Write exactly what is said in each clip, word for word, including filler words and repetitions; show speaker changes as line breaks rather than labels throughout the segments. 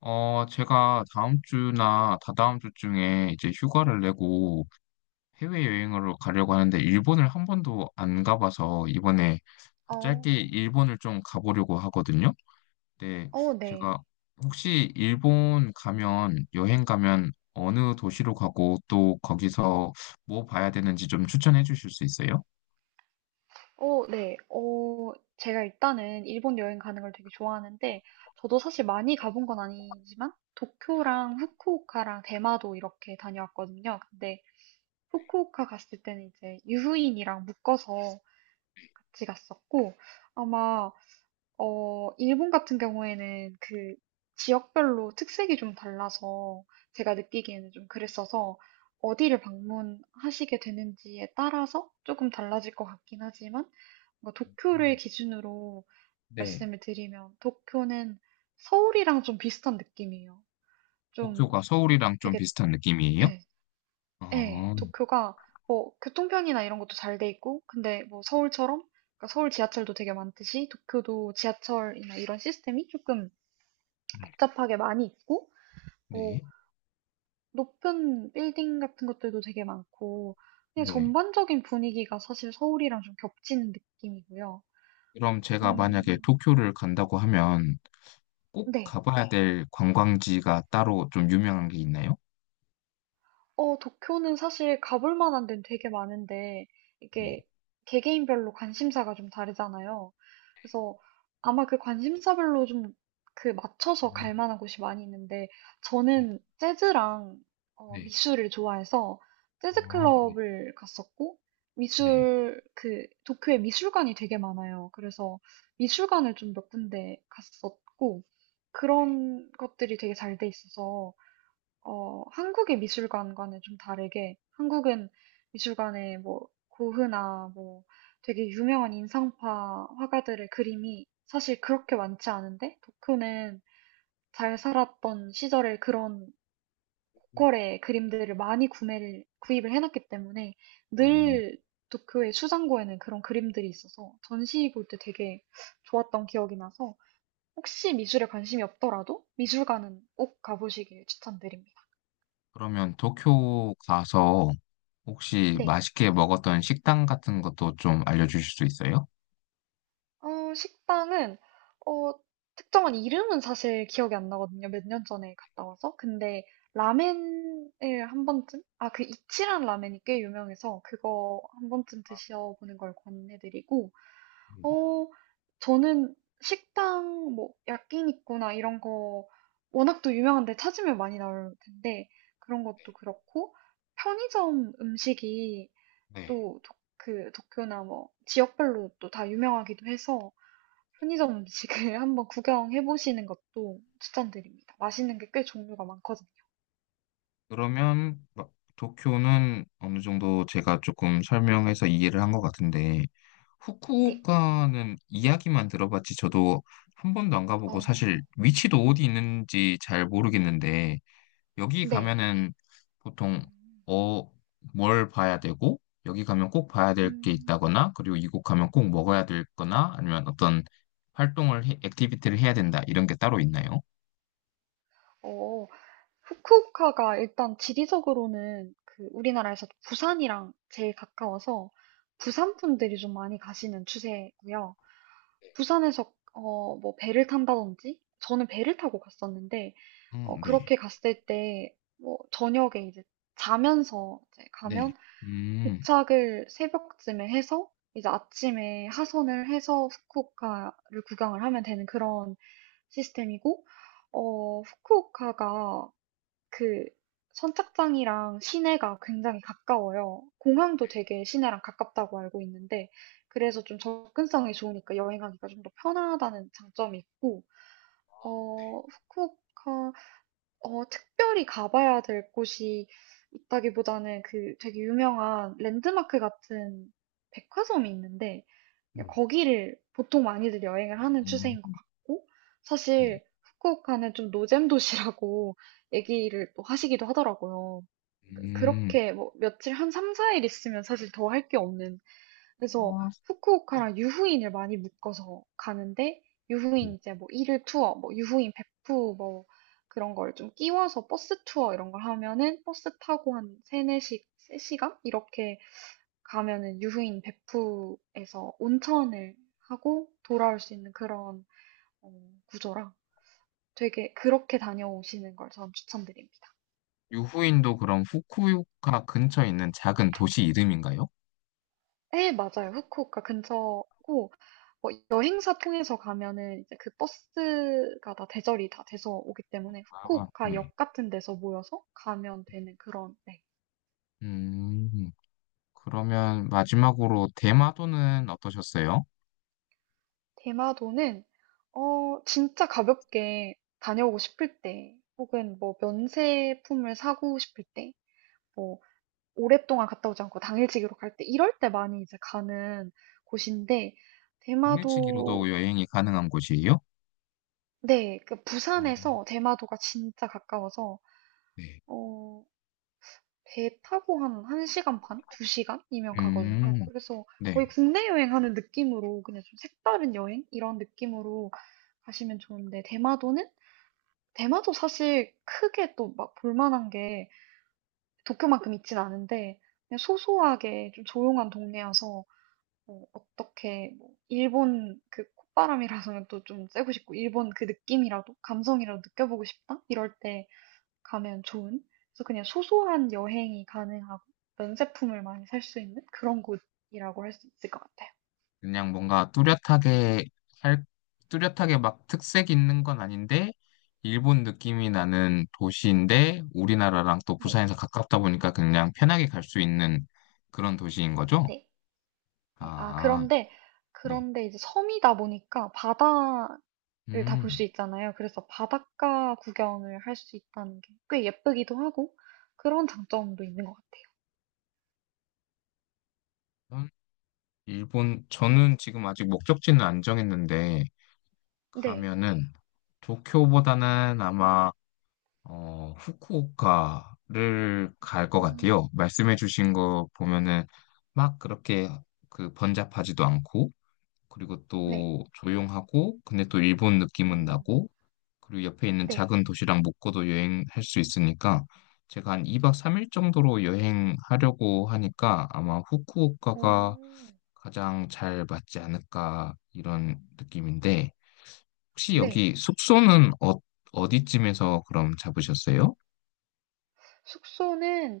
어, 제가 다음 주나 다다음 주쯤에 이제 휴가를 내고 해외여행으로 가려고 하는데, 일본을 한 번도 안 가봐서 이번에
어,
짧게 일본을 좀 가보려고 하거든요. 근데
어, 네.
제가 혹시 일본 가면, 여행 가면 어느 도시로 가고 또 거기서 뭐 봐야 되는지 좀 추천해 주실 수 있어요?
어, 네. 어, 제가 일단은 일본 여행 가는 걸 되게 좋아하는데, 저도 사실 많이 가본 건 아니지만, 도쿄랑 후쿠오카랑 대마도 이렇게 다녀왔거든요. 근데 후쿠오카 갔을 때는 이제 유후인이랑 묶어서 같이 갔었고, 아마 어, 일본 같은 경우에는 그 지역별로 특색이 좀 달라서 제가 느끼기에는 좀 그랬어서 어디를 방문하시게 되는지에 따라서 조금 달라질 것 같긴 하지만 뭔가 도쿄를
음.
기준으로
네.
말씀을 드리면 도쿄는 서울이랑 좀 비슷한 느낌이에요. 좀
도쿄가 서울이랑 좀
되게,
비슷한 느낌이에요?
예, 예,
어,
도쿄가 뭐 교통편이나 이런 것도 잘 돼 있고 근데 뭐 서울처럼 그러니까 서울 지하철도 되게 많듯이 도쿄도 지하철이나 이런 시스템이 조금 복잡하게 많이 있고, 뭐,
네.
높은 빌딩 같은 것들도 되게 많고, 그냥
네.
전반적인 분위기가 사실 서울이랑 좀 겹치는 느낌이고요.
그럼 제가 만약에
음,
도쿄를 간다고 하면 꼭
네.
가봐야, 네. 될 관광지가 따로 좀 유명한 게 있나요?
어, 도쿄는 사실 가볼 만한 데는 되게 많은데,
네.
이게 개개인별로 관심사가 좀 다르잖아요. 그래서 아마 그 관심사별로 좀 그 맞춰서 갈
음,
만한 곳이 많이 있는데,
네.
저는 재즈랑 어,
네.
미술을 좋아해서 재즈
어, 네.
클럽을 갔었고,
네.
미술, 그, 도쿄에 미술관이 되게 많아요. 그래서 미술관을 좀 몇 군데 갔었고, 그런 것들이 되게 잘 돼 있어서, 어, 한국의 미술관과는 좀 다르게, 한국은 미술관에 뭐, 고흐나 뭐, 되게 유명한 인상파 화가들의 그림이 사실 그렇게 많지 않은데, 도쿄는 잘 살았던 시절의 그런 고퀄의 그림들을 많이 구매를, 구입을 해놨기 때문에
아,
늘 도쿄의 수장고에는 그런 그림들이 있어서 전시 볼 때 되게 좋았던 기억이 나서 혹시 미술에 관심이 없더라도 미술관은 꼭 가보시길 추천드립니다.
그러면 도쿄 가서 혹시
네.
맛있게 먹었던 식당 같은 것도 좀 알려주실 수 있어요?
어, 식당은, 어, 특정한 이름은 사실 기억이 안 나거든요. 몇 년 전에 갔다 와서. 근데 라멘을 한 번쯤? 아, 그 이치란 라멘이 꽤 유명해서 그거 한 번쯤 드셔보는 걸 권해드리고,
음,
어, 저는 식당, 뭐, 야끼니쿠나 이런 거 워낙 또 유명한데 찾으면 많이 나올 텐데, 그런 것도 그렇고, 편의점 음식이
네.
또 도- 그 도쿄나 뭐 지역별로 또 다 유명하기도 해서 편의점 음식을 한번 구경해 보시는 것도 추천드립니다. 맛있는 게 꽤 종류가 많거든요.
그러면 막 도쿄는 어느 정도 제가 조금 설명해서 이해를 한 것 같은데,
네.
후쿠오카는 이야기만 들어봤지 저도 한 번도 안 가보고 사실
어,
위치도 어디 있는지 잘 모르겠는데, 여기
네.
가면은 보통
음.
어, 뭘 봐야 되고 여기 가면 꼭 봐야 될 게
음.
있다거나, 그리고 이곳 가면 꼭 먹어야 될 거나, 아니면 어떤 활동을 해- 액티비티를 해야 된다, 이런 게 따로 있나요?
어, 후쿠오카가 일단 지리적으로는 그 우리나라에서 부산이랑 제일 가까워서 부산 분들이 좀 많이 가시는 추세고요. 부산에서 어, 뭐 배를 탄다든지 저는 배를 타고 갔었는데
어,
어,
네.
그렇게 갔을 때 뭐 저녁에 이제 자면서 이제
네.
가면
음.
도착을 새벽쯤에 해서 이제 아침에 하선을 해서 후쿠오카를 구경을 하면 되는 그런 시스템이고, 어, 후쿠오카가 그 선착장이랑 시내가 굉장히 가까워요. 공항도 되게 시내랑 가깝다고 알고 있는데, 그래서 좀 접근성이 좋으니까 여행하기가 좀 더 편하다는 장점이 있고, 어, 후쿠오카 어, 특별히 가봐야 될 곳이 있다기보다는 그 되게 유명한 랜드마크 같은 백화점이 있는데 그냥 거기를 보통 많이들 여행을 하는 추세인 것
음.
같고
네.
사실 후쿠오카는 좀 노잼 도시라고 얘기를 또 하시기도 하더라고요.
음.
그렇게 뭐 며칠 한 삼, 사 일 있으면 사실 더 할 게 없는 그래서
어, 네.
후쿠오카랑 유후인을 많이 묶어서 가는데 유후인 이제 뭐 일일 투어, 뭐 유후인 베프 뭐 그런 걸 좀 끼워서 버스 투어 이런 걸 하면은 버스 타고 한 삼, 네시 세 시간 이렇게 가면은 유후인 베프에서 온천을 하고 돌아올 수 있는 그런 어, 구조라 되게 그렇게 다녀오시는 걸 저는 추천드립니다.
유후인도 그럼 후쿠오카 근처에 있는 작은 도시 이름인가요?
예, 맞아요. 후쿠오카 근처고 뭐 여행사 통해서 가면은 이제 그 버스가 다 대절이 다 돼서 오기 때문에
아,
후쿠오카
네.
역 같은 데서 모여서 가면 되는 그런 네.
음, 그러면 마지막으로 대마도는 어떠셨어요?
대마도는 어 진짜 가볍게 다녀오고 싶을 때 혹은 뭐 면세품을 사고 싶을 때 뭐 오랫동안 갔다 오지 않고 당일치기로 갈 때 이럴 때 많이 이제 가는 곳인데
당일치기로도
대마도
여행이 가능한 곳이에요?
네, 그
아,
부산에서 대마도가 진짜 가까워서
네.
어, 배 타고 한 1시간 반? 두 시간이면 가거든요.
음,
그래서
네.
거의 국내 여행하는 느낌으로 그냥 좀 색다른 여행? 이런 느낌으로 가시면 좋은데, 대마도는? 대마도 사실 크게 또 막 볼만한 게 도쿄만큼 있진 않은데, 그냥 소소하게 좀 조용한 동네여서, 뭐 어떻게, 뭐 일본 그 콧바람이라서는 또 좀 쐬고 싶고, 일본 그 느낌이라도, 감성이라도 느껴보고 싶다? 이럴 때 가면 좋은 그래서 그냥 소소한 여행이 가능하고 면제품을 많이 살 수 있는 그런 곳이라고 할 수 있을 것 같아요.
그냥 뭔가 뚜렷하게 할, 뚜렷하게 막 특색 있는 건 아닌데, 일본 느낌이 나는 도시인데, 우리나라랑 또
네,
부산에서 가깝다 보니까 그냥 편하게 갈 수 있는 그런 도시인 거죠?
네. 네, 아,
아,
그런데,
네.
그런데 이제 섬이다 보니까 바다를 다 볼 수
음.
있잖아요. 그래서 바닷가 구경을 할 수 있다는 게 꽤 예쁘기도 하고 그런 장점도 있는 것 같아요.
음, 일본, 저는 지금 아직 목적지는 안 정했는데,
네,
가면은 도쿄보다는 아마, 어, 후쿠오카를 갈 것
음,
같아요. 말씀해주신 거 보면은 막 그렇게 그 번잡하지도 않고, 그리고
네,
또 조용하고, 근데 또 일본 느낌은
음,
나고, 그리고 옆에 있는
네,
작은 도시랑 묶어도 여행할 수 있으니까, 제가 한 이 박 삼 일 정도로 여행하려고 하니까 아마 후쿠오카가
오,
가장 잘 맞지 않을까 이런 느낌인데, 혹시 음.
네.
여기 숙소는 어, 어디쯤에서 그럼 잡으셨어요?
숙소는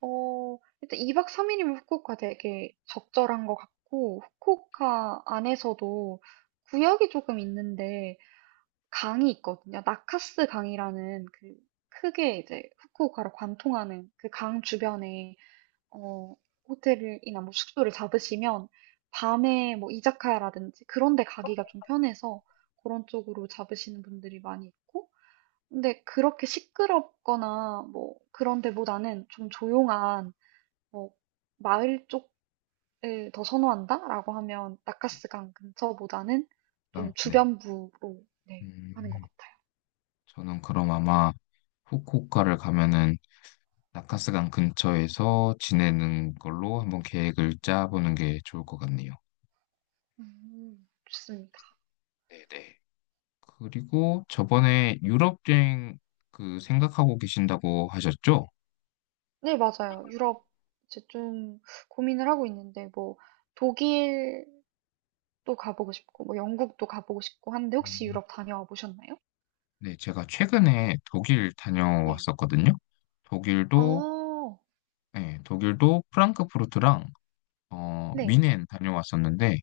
어, 일단 이 박 삼 일이면 후쿠오카 되게 적절한 것 같고 후쿠오카 안에서도 구역이 조금 있는데 강이 있거든요. 나카스 강이라는 그 크게 이제 후쿠오카를 관통하는 그 강 주변에 어, 호텔이나 뭐 숙소를 잡으시면 밤에 뭐 이자카야라든지 그런 데 가기가 좀 편해서 그런 쪽으로 잡으시는 분들이 많이 있고 근데 그렇게 시끄럽거나 뭐 그런 데보다는 좀 조용한 뭐 마을 쪽을 더 선호한다라고 하면
네.
나카스강 근처보다는 좀
땅, 네.
주변부로 네, 하는 것
음,
같아요.
저는 그럼 아마 후쿠오카를 가면은 나카스강 근처에서 지내는 걸로 한번 계획을 짜보는 게 좋을 것 같네요.
음, 좋습니다.
네네. 그리고 저번에 유럽 여행 그 생각하고 계신다고 하셨죠?
네, 맞아요. 유럽 이제 좀 고민을 하고 있는데 뭐 독일도 가보고 싶고 뭐 영국도 가보고 싶고 하는데 혹시
음,
유럽 다녀와 보셨나요?
네, 제가 최근에 독일
네.
다녀왔었거든요. 독일도
어,
네, 독일도 프랑크푸르트랑 어, 뮌
네.
넨 다녀왔었는데,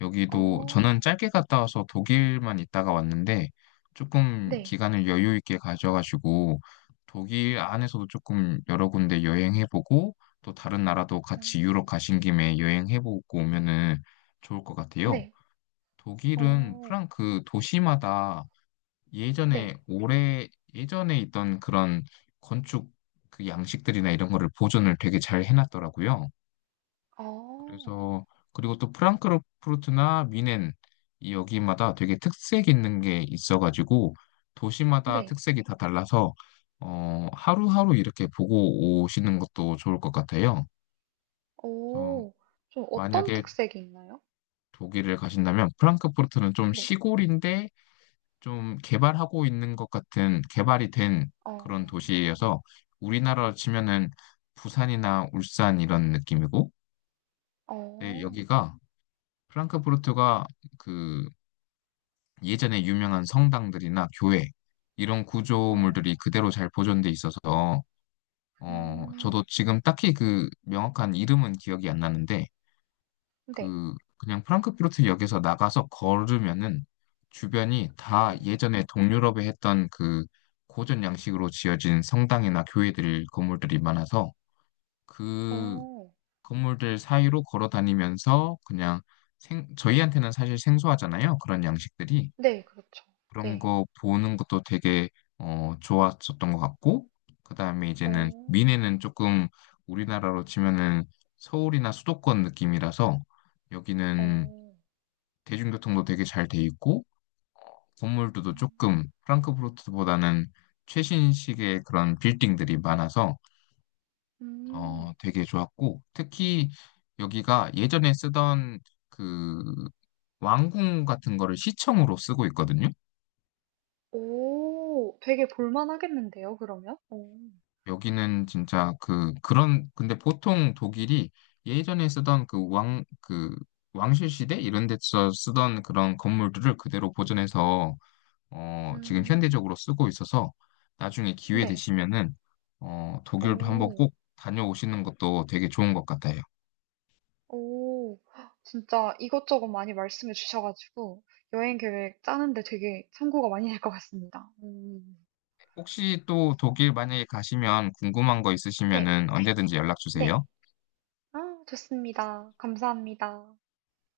여기도 저는
어,
짧게 갔다 와서 독일만 있다가 왔는데, 조금
네.
기간을 여유 있게 가져가지고 독일 안에서도 조금 여러 군데 여행해보고 또 다른 나라도 같이 유럽
음,
가신 김에 여행해보고 오면은 좋을 것 같아요.
네.
독일은
어,
프랑크 도시마다
네.
예전에 올해 예전에 있던 그런 건축 그 양식들이나 이런 거를 보존을 되게 잘 해놨더라고요.
어
그래서 그리고 또 프랑크푸르트나 미넨, 이 여기마다 되게 특색 있는 게 있어가지고 도시마다
네.
특색이 다 달라서 어, 하루하루 이렇게 보고 오시는 것도 좋을 것 같아요. 어,
오, 좀 어떤
만약에
특색이 있나요?
독일을 가신다면 프랑크푸르트는 좀
네.
시골인데 좀 개발하고 있는 것 같은, 개발이 된
어,
그런 도시여서 우리나라로 치면은 부산이나 울산 이런 느낌이고, 네,
어,
여기가 프랑크푸르트가 그 예전에 유명한 성당들이나 교회, 이런 구조물들이
어,
그대로 잘 보존돼 있어서, 어 저도
음,
지금 딱히 그 명확한 이름은 기억이 안 나는데,
네.
그 그냥 프랑크푸르트 역에서 나가서 걸으면은 주변이
어,
다 예전에 동유럽에 했던 그 고전 양식으로 지어진 성당이나 교회들, 건물들이 많아서 그
어,
건물들 사이로 걸어 다니면서 그냥 생, 저희한테는 사실 생소하잖아요, 그런 양식들이.
네, 그렇죠.
그런
네.
거 보는 것도 되게 어, 좋았었던 것 같고, 그 다음에 이제는
어,
미네는 조금 우리나라로 치면은 서울이나 수도권 느낌이라서 여기는
어,
대중교통도 되게 잘 돼 있고, 건물들도
음,
조금 프랑크푸르트보다는 최신식의 그런 빌딩들이 많아서 어,
음.
되게 좋았고, 특히 여기가 예전에 쓰던 그 왕궁 같은 거를 시청으로 쓰고 있거든요.
오, 되게 볼만하겠는데요, 그러면? 오,
여기는 진짜 그 그런, 근데 보통 독일이 예전에 쓰던 그 왕 그 왕실 시대 이런 데서 쓰던 그런 건물들을 그대로 보존해서 어 지금
음,
현대적으로 쓰고 있어서 나중에 기회
네.
되시면은 어 독일도 한번
오.
꼭 다녀오시는 것도 되게 좋은 것 같아요.
오, 진짜 이것저것 많이 말씀해 주셔가지고 여행 계획 짜는데 되게 참고가 많이 될 것 같습니다. 음.
혹시 또 독일 만약에 가시면 궁금한 거
네,
있으시면은 언제든지 연락
네.
주세요.
아, 좋습니다. 감사합니다.